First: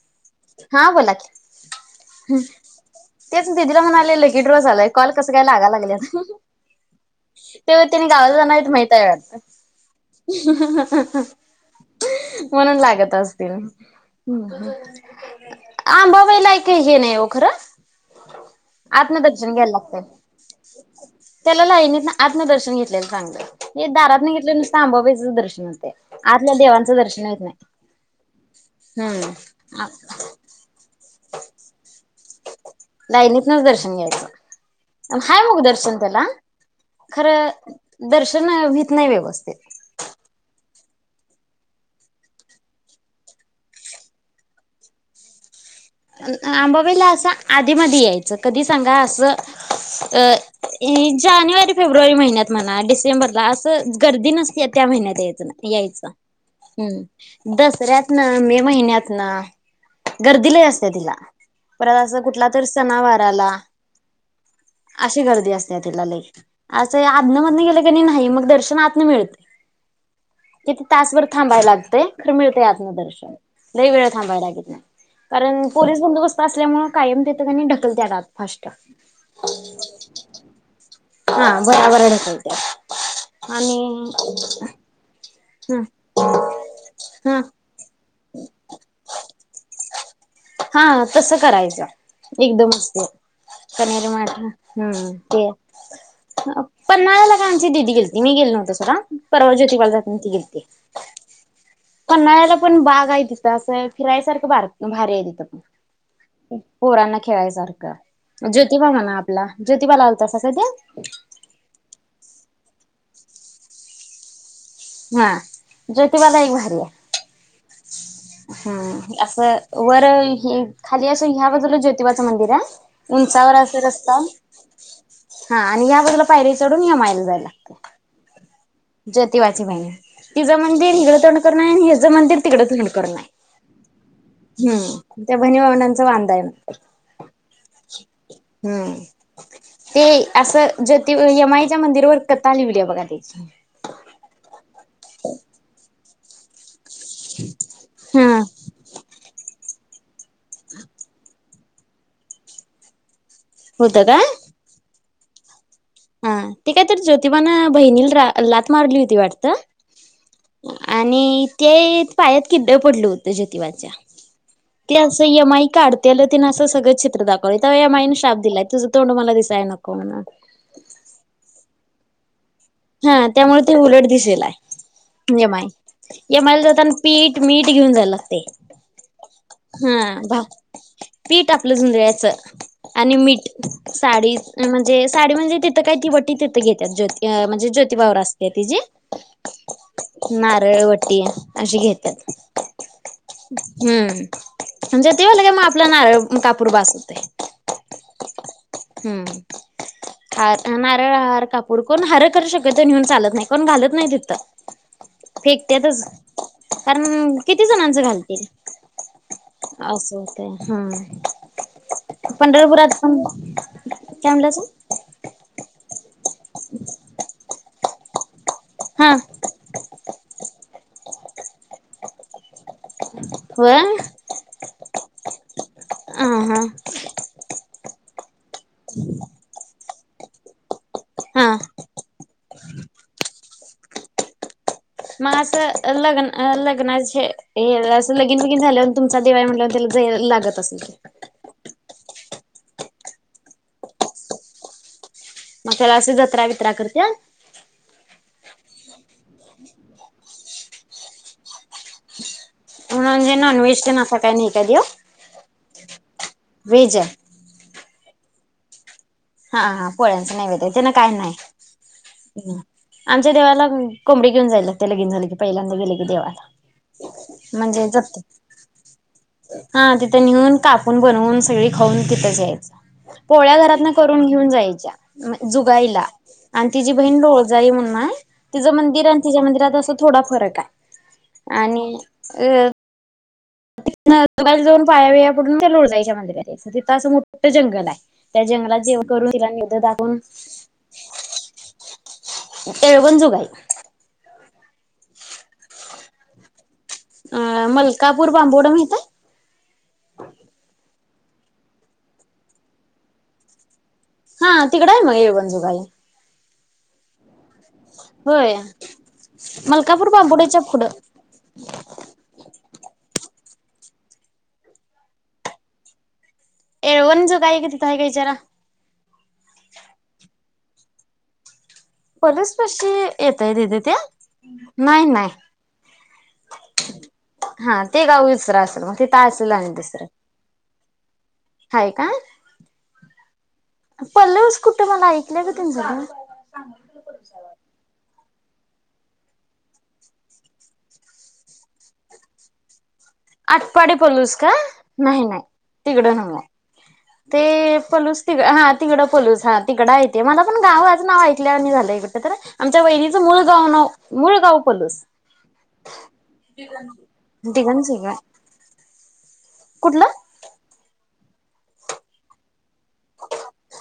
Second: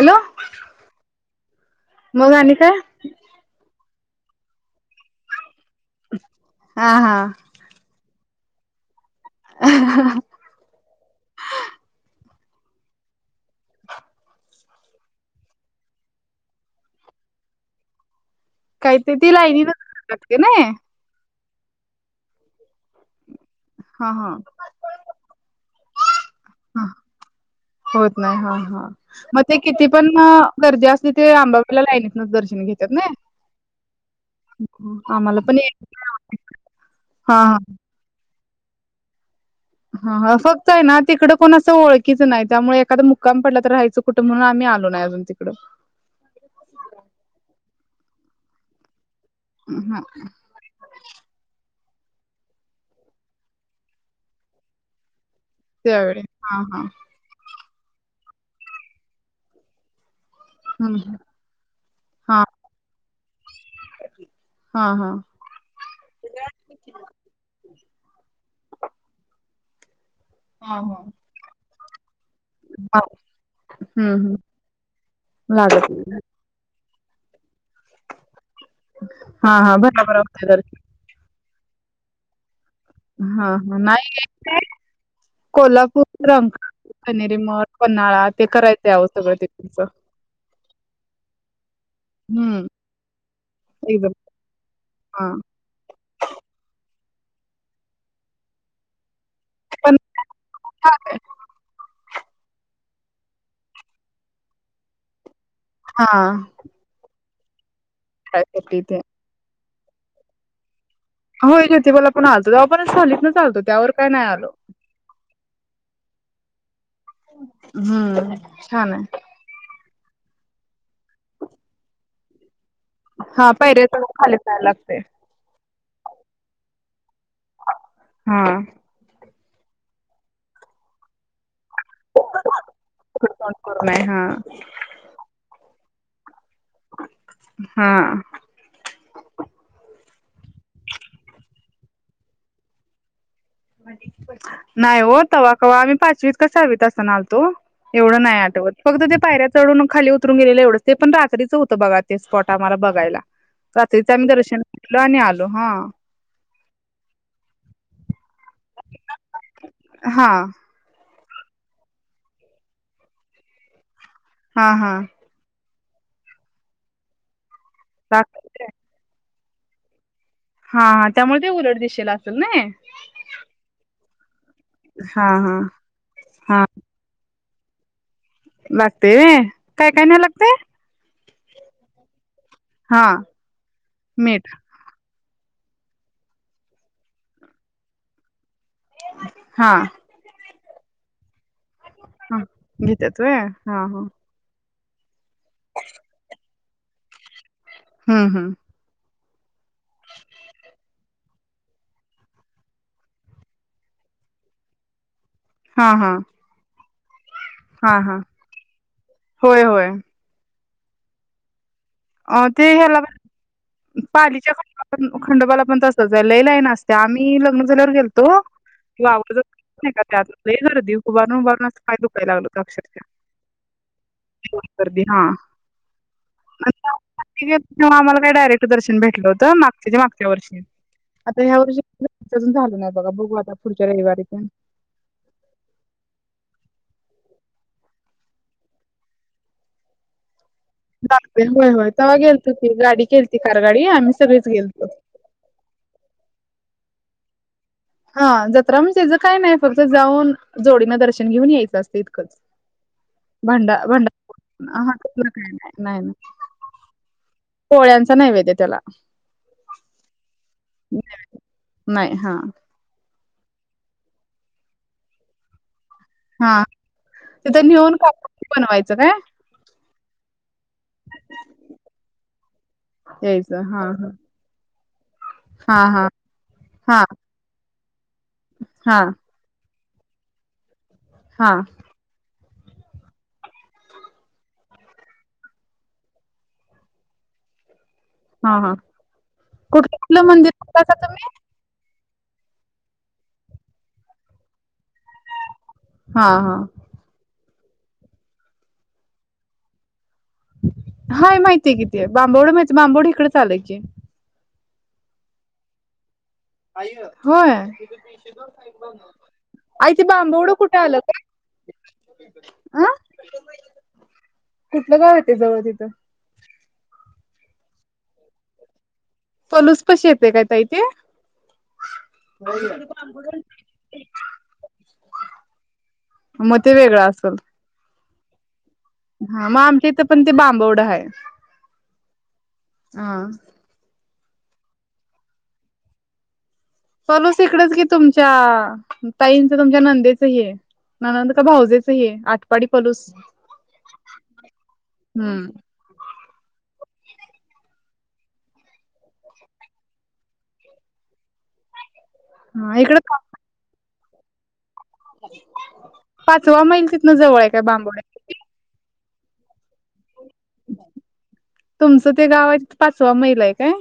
Hello हा बोला क मग आणि काय? तेच दिदीला म्हणा. किड्रॉ झाला कस काय लाग... हा हा. ते त्यांनी गावा... नाही माहितय. [inaudible] म्हणून लागत असतील. आंबावायला एक का हे नाही खरं. काहीतरी ती आत्मदर्शन लाईनी न घ्यायला लागतय ना त्याला लायनीत ना आत्म दर्शन घेतल्यान सांगलं हे हा हा दारातूनघेतलं नुसते आंबाईच दर्शन असते आतल्या ह देवांचं दर्शन येत नाही होत नाही हा हा. हम्म मग ते किती पण गर्दी असू दे अंबाबाईला लाईन मग दर्शन घे त्यात लाईनीत दर्शन घ्यायचं आम्हाला हाय पण मग दर्शन त्याला खर हा दर्शन वित नाही व्यवस्थित हा ह फक्त आहे ना तिकड कोण असं ओळखीच नाही त्यामुळे एखादा मुक्काम पडला तर राहायचं कुठं म्हणून आम्ही आलो ना अजून तिकडं अंबाबाईला असं आत कधि मधि यायच कधी सांगा अस. ह अ जानेवारी. फेब्रुवारी महिन्यात म्हणा डिसेंबरला असं गर्दी नसते त्या महिन्यात य. याच न यायच त्यावेळी हा हा हम दस. पर्यातन मे महिन्यात ना गर्दी लय. त हा दिला परत असं कुठला तर सणावाराला हा हा. अशी गर्दी असते, तिला लई असं अधनं मधनं गेलं क नाही मग दर्शन आतन मिळते. हा किती हा. तासभर थांबायला लागत. ते,. खर मिळते आतन दर्शन लय वेळ हम्म हम्म थांबायला लागत नाही, कारण. लागत पोलीस बंदोबस्त असल्यामुळ. कायम देत. क नाही ढकलत्यात आत फास्ट. हा हा बराबर होते दर्शन हा भराभर ढकलत्यात. हा-हा नाही आणि येत्या. ह कोल्हापूर, रामख, ह खनेरीमठ, पन्हाळा ते करायचं यावस्त गर्दीत तुमच. हा तस करायचं, हम्म एकदम असते कनेरी एकदम मठ हम्म हा ते. पन्हाळ्याला आमची दीदी गेलती मी गेलो नव्हतो सका. परवा ज्योतिबाला पण जातांना ती गेलती. पन्हाळ्याला पण बाग आहे दिसत असं फिरायसारखं भार भारी आहे ति. हा. खेळाय सार. क त्यासाठी ज्योतिबा ते म्हणा आपला. ज्योतिबाला आलतासा सादे. होय जोतिबा ला पण आलतो, तेव्हा पण झालीत ना आलो तो त्यावर काय नाही आलो. हा ज्योतिबाला एक भारी हाय. हम्म हन. असं वर खाली असं ह्या बाजूल ज्योतिबाचं मंदिर हाय. हा उंचावर अस पायऱ्या चढून रस्ता खाली जायला लागतंय. ह आणि या बाजूला पायरी चड. दुनिया मायला जाय लागतय. हा ज्योती वाचे बयने ती जर म्हणदिल. [inaudible] ते तर नाही ह्याच मंदिर तिकड तोंड करून हाय इकडं तोंड करून आहे हा हम्म त्या भनि भावंडांच्. च वांद हाय. हा हम्म, ते असं जोति यमाहि. मंदिरवर कथा लिहिली बघा [unintelligible] नाही हो तवा कवा पा चित् का सहावीत आलतो एवढं नाही हा आठवत फक्त त्या पायऱ्या चढून खाली उतरून गेलेले येवढच ते पण रात्रीचं होत बघा स्पॉट आम्हाला बघायला होतं रात्रीच आम्ही का दर्शन लो अणि आलो हा हा ते काय तर ज्योतिबाना बहिणीला रा लाथ मारली होती वाटत हा आणि ते पायात किडड पडलं होतं ज्यतिबाच्या हा हा तें आस यमाइ काढतेल तेन असं सगळं चित्र दाख माईने शाप लागतय दिलाय तुं तोंड मला दिस जाय नको म्हणून हा त्यामुळे ते उलट दिशेला असेल नाय हा त्यामुळे ते उलट दिस जलाय हा हा येमय येमयला हा जातन पीठ मीठ घेऊन जायला लागतय व्हय काय काय हा न्यायला भा लागतय पीठ आपलं झुंज्यायचं हा आणि मीठ साडी मीठ म्हणजे साडी म्हणजे तिथं काही ति वटी तथ घेतात ज ज्योतीबा वर असते ते हा तची नात रे वटी अशी घेतात...... हा घेत्यात व्हय हा हा हम्म म्हणजे देवाला काय नारळ आणि कापूर बास होते हम्म- हम् नारळ हार कापूर, दोन हार शक्यतो नेऊन चालत नाही कोणी घालत नाही तिथे फेकता हा तच हा कारण किती हा जणांच हा घालतील होय होय असं होत हम्म अ ते ह्याला पण काय पाली च्या म्हणलासा खंडोबा ला पण तसंच ये, लई लाईन असते, आम्ही मी लग्न झाल्यावर फिरतो हा [unintelligible] देऊ वरून बोलनास पाय दुखायला लागले अक्षरशः होय एवढी गर्दी हा हा हा [unintelligible] आम्हाला काय डायरेक्ट दर्शन भेटलं होतं माग त्याच्या मागच्या वर्षी आता हा ह्या वर्षी अजून झाल पुन्हा बघा बघू आता पुढच्या रयवारी पण मग असं लग्न लग्नाचे अस लगीन बगीन झाल्यावर तुमचा दिर हाय म्हंटल्यावर तेला दयायला लागत असत लागतंय होय होय तवा गेलतो की गाडी केलती कारगाडी आम्ही सगळीच गेलतो म त्याला असे जत्रा बित्रा करत्यानं हा जत्रा त्याच काय नाय फक्त जाऊन जोडीनं दर्शन घेऊन यायचं असतं इतकंच म्हणून म्हणजे भंडा नॉनव्हेज तेन असा काय नाही काय भंडा देव असलं काय नाय नाय नाय व्हेज आहे. पोळ्यांच ते नैवेद्य त्याला हा हा पोळ्यांचं नैवेद्य त्याना काय नाय. नाही हा. आमच्या देवाला कोंबडी घेऊन जायला लागते लगीन झालं की पहिल्यांदा गेल की हा देवाला तिथं म्हणजे नेऊन ज कापूस बनवायचं काय? हा तिथं निहून कापून बनवून सगळी खाऊन तिथंचं यायचं पोळ्या यायचं हा घरातनं हा. करून घेऊन जायच्या हा जुगायला हा आणि तीजी हा बहीण लोळजाय म्हणून नाय तिजं हा मंदिर आणि तिज्या मंदिरात असं थोडा फरक हाय. हा. आणि अ [unintelligible] जाऊन पाया बिया पडून त्या लोळजायच्या मंदिरात यायचं तिथं असं मोठं जंगल हाय. हा हा कुठलं मंदिर [unintelligible] तुम्ही? येळवन जुगाई. हा हा. अ मलकापूर बांबोवडं माहीत आहे? हाय माहितीय किती बांबोवडं माहित बांबोवडे इकडच आल की हा तिकडे आहे मग येळवन जुगाई. होय. होय आई ते मलकापूर बांबवडं बांबोड्याच्या कुठे पुढं आलं गं? अं कुठलं गाव येत जवळ तिथं? येळवन जुगाई काय तिथं हाय का विचारा. पलूस पशी येते काय ताई ते? पलसपशी येतय दीदी ते नाही नाही मग ते वेगळं असेल हा. ते गाव दुसरं अस हा मग आमच्या इथं पण ते बांबवडं आहे. [unintelligible] हाय हं. पल्लवस कुठं मला ऐकलं ग [unintelligible] पलूस इकडेच की तुम च्या ताईंच तुमच्या नंदेच ही ननंद का भाऊजेच ही आठपाडी पलूस. आटपाडी पलूस का नाही नाही हम्म तिकडं न्हव. ते पलूस तिकड हा तिकडं पलूस हा तिकडं ऐतेे मला पण गावाचं नाव ऐकलं वाणी झालं इकड तर हा आमच्या इकडं वहिनीचं मूळ गाव नाव मुळ गाव पलूस पाचवा मैल तिथनं जवळ आहे काय बांबवड्या [unintelligible] कुठलं? तुमचं ते गावा आहे तिथं पाचवा मैल आहे काय?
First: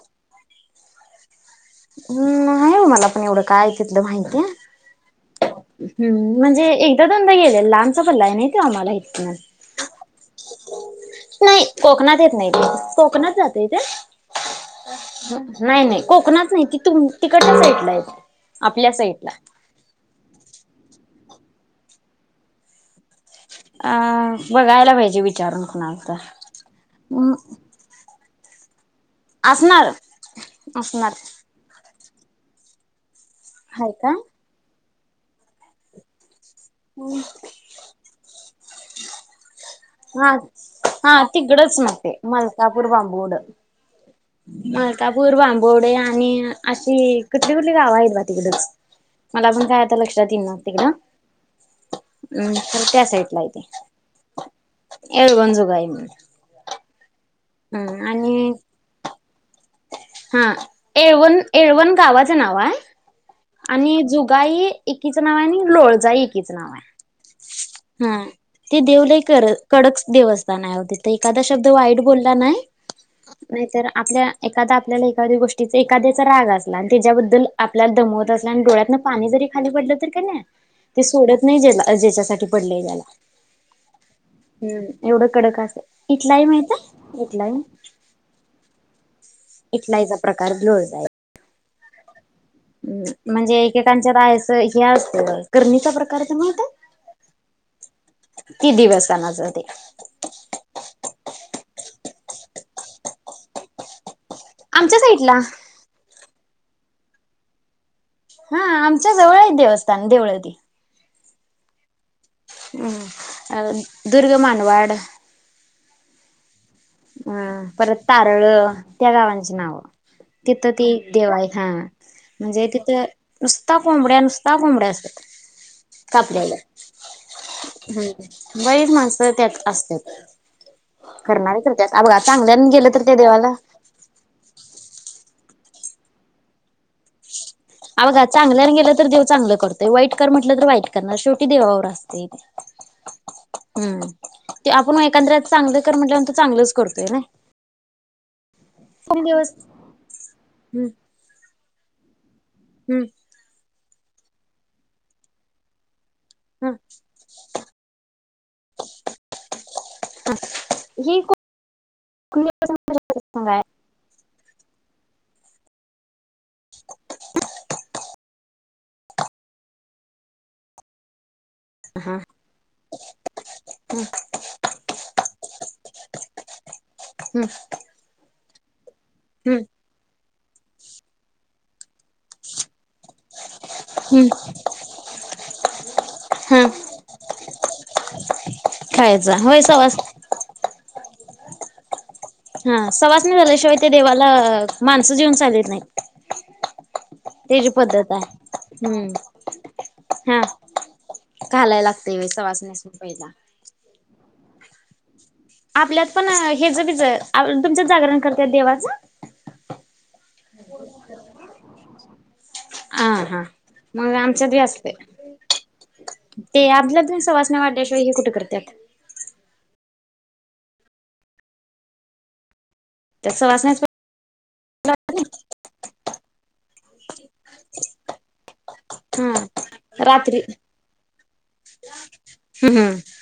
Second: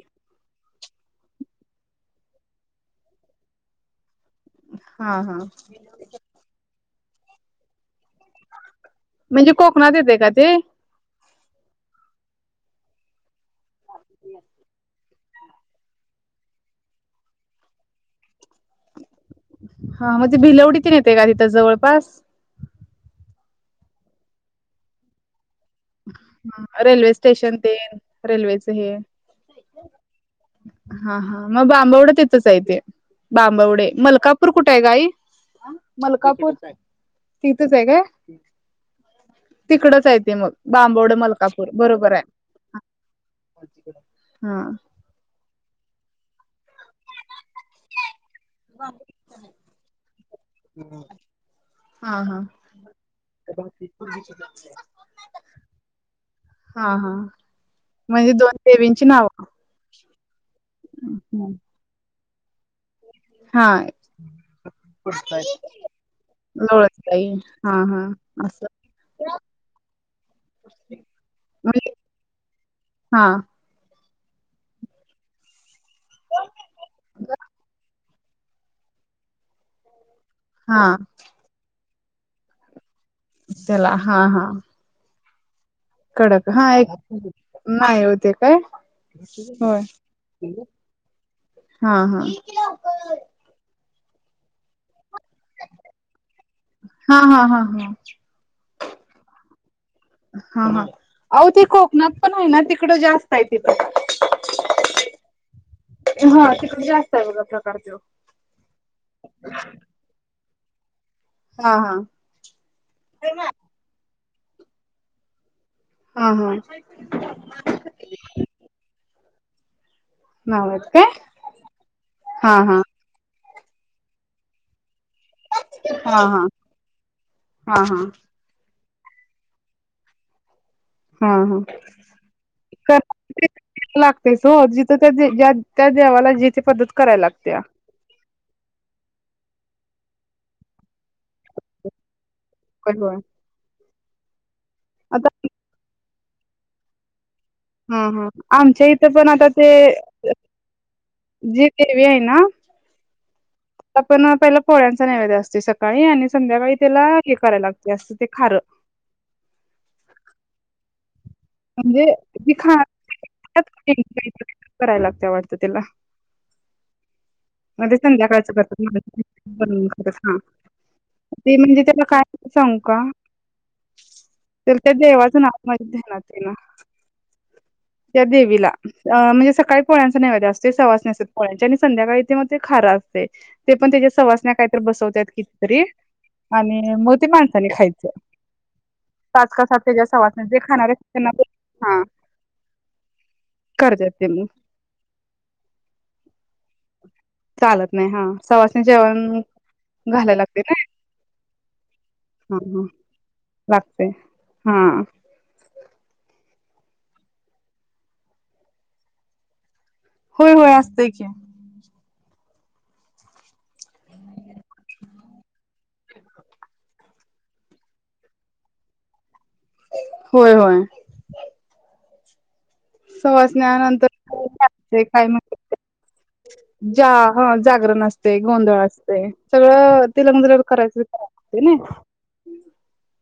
न्हाई ओ मला पन एवढं काय तिथलं माहिती. हा हा हं म्हंजे ए [unintelligible] लांबचा पल्ला हाय नाय कां माहित? म्हणजे कोकणात येतंय कां ते? नाई. कोकनात येतं नाई. कोकनात जात [inaudible] नाही नाही कोकनात नाही ती तुम तिकडच्या साईडला आहे आपल्या साईट हा म्हंजे भिलवडी येते तिथं जवळपास. अ बगायला पायजे विचारून. कुणाला तर हं रेल्वे हम्म स्टेशनं ते. रेल्वेच हे. असणार असणार हा. हा. मग बांबूव्हडं तितचं हाय ते. बांबवडे, हाय का मलकापूर कुठे हाय ग आई? मलकापूर. तिथच हाय काय. [unintelligible] तिकडच हाय ते हा मग. हा बांबवड मलकापूर तिकडंच मग ते बरोबर आहे. मलकापूर बांबूवड. हा मलकापूर बांबू बोडे आणि अशी कुठली कुठली गावं आहेत बा. तिकडच. मला पण काय आता लक्षात येईल ना. तिकडं, हा हा त्या साईटला हाय ते. येळवण जोगाई म्हणून. हा हा हम्म म्हणजे आणि दोन देवीची न [unintelligible] हा. येवण, येळवण गावा चं नाव हाय, हा आणि जुगाई एकीच नाव हाय नी लोळजाई एकीच नाव हाय. हा, ते देव लय कड कडक देवस्थान हाय. तिथं एखादा शब्द म्हणजे वाईट बोलला नाय.. हा नाही तर आपल्या, एखादा आपल्याला एखाद्या गोष्टीत एखाद्याचा राग असला, नी त्याच्याबद्दल आपल्याला [unintelligible] तसंल्याने डोळ्यातन पानी जरी खाली पडलं तर कणी हा ते सोडत नाय ज्याला. ज्याच्यासाठी पडलय त्याला. त्याला हा हा. हम्म एवढं कडक अस कडक. हा एक नाही होते काय, होय ईटलाईचा प्रकार लोजळाई ये. हा. हा. म म्हणजे एकेकांनंचात आहे अस हे अस त. करणीचा प्रकारच तर माहित हा हा हा हा हाय? ती दिवसानाच ते, हा हा. आओ ते कोकणात, पण आहे ना तिकडं जास्त आहे, तित आमच्या साईटला हा तिकडे जास्त आहे बघा प्रकार तो. हा आमच्या जवळ आहेत देवस्थान. देवळ ती. हा हा [unintelligible] दुर्ग मानवाड हा हा अ परत तारळ त्या गावां ची नावं नाव तिथं ती आहेत काय देव आहे हा हा म्हणजे हा तिथं नुसता कोंबड्या नुसता कोंबड्या असं हा हा कापलेल. हा हा हम बाईर माण स त्यात असत्यात. हा हा अ बगा चांगल्यानं गेलं तर ते देवाला. तर त्या ज्या त्या देवाला जी ती पद्धत करायला लागत्या. अ बघा चांगल्यान गेलं तर देव चांगलं करतोय, वाईट कर म्हटलं तर वाईट करणार, शेवटी देवावर असतंय ते. [unintelligible] हम्म ते आपण आता एकंद्र्यात चांगलं कर म्हटल्याव चांगलंच करतोय राय. हम्म हम्म हा आमच्या इथं पण आता ते हम्म जी देवी आहे ना हम्म आपण पहिला पोळ्यांचा नैवेद्य असतोय सकाळी आणि संध्याकाळी हम्म त्याला हे करायला लागते अस ते खारं. ही कु [unintelligible] आहे करायला लागत्या वाटतं तिला. मध्ये संध्याकाळ [unintelligible] ते म्हणजे त्याला हा काय सांगू का, तर त्या देवाचं नाव माहि ध्यानात तेना हम्म अ म्हणजे हम्म सकाळी पोळ्यांचा नैवेद्या असतो. ते सवासनी असत्यात पोळ्याच्या आणि संध्याकाळी ते मग ते खारा असत ते पण त्याच्या हम्म सवासण्या काहीतरी बसवतात, कितीतरी हा आणि मग ते माणसाने खायच, खायचा होय पाच-सात सवास त्याच्या सवासन्या जे खाणारे. त्यांना पण हा. हा सवासन्या झाल्याशिवाय ते करतात देवाला मग माणसं जेवन चालत नाही. त्याची चालत नाही. पद्धत हा सवासणी आहे हम्म जेवण घालाय लागतय हा घालायला लागते व हा सवासण्यासून पहिला लाग. काय हा. आपल्यात पण हेच बीज तुमच्यात जागरण करत्यात देवाचं. होय होय असतंय की. हा हा मग आमच्यात बी असतय, ते आपल्या तु सवाासना वाढल्याशिवाय हे कुठे करतात. होय होय. त्या सववा स्ने [unintelligible] सवासण्याच नंतर काय म्ह जा ह जागरण असते गोंधळ अस तय हा सगळं ति रात्री मात्र करायच नाय. हम्म हम्म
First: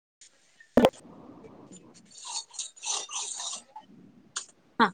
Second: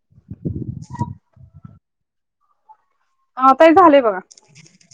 [inaudible] हा ताई झालंय बघा. हा.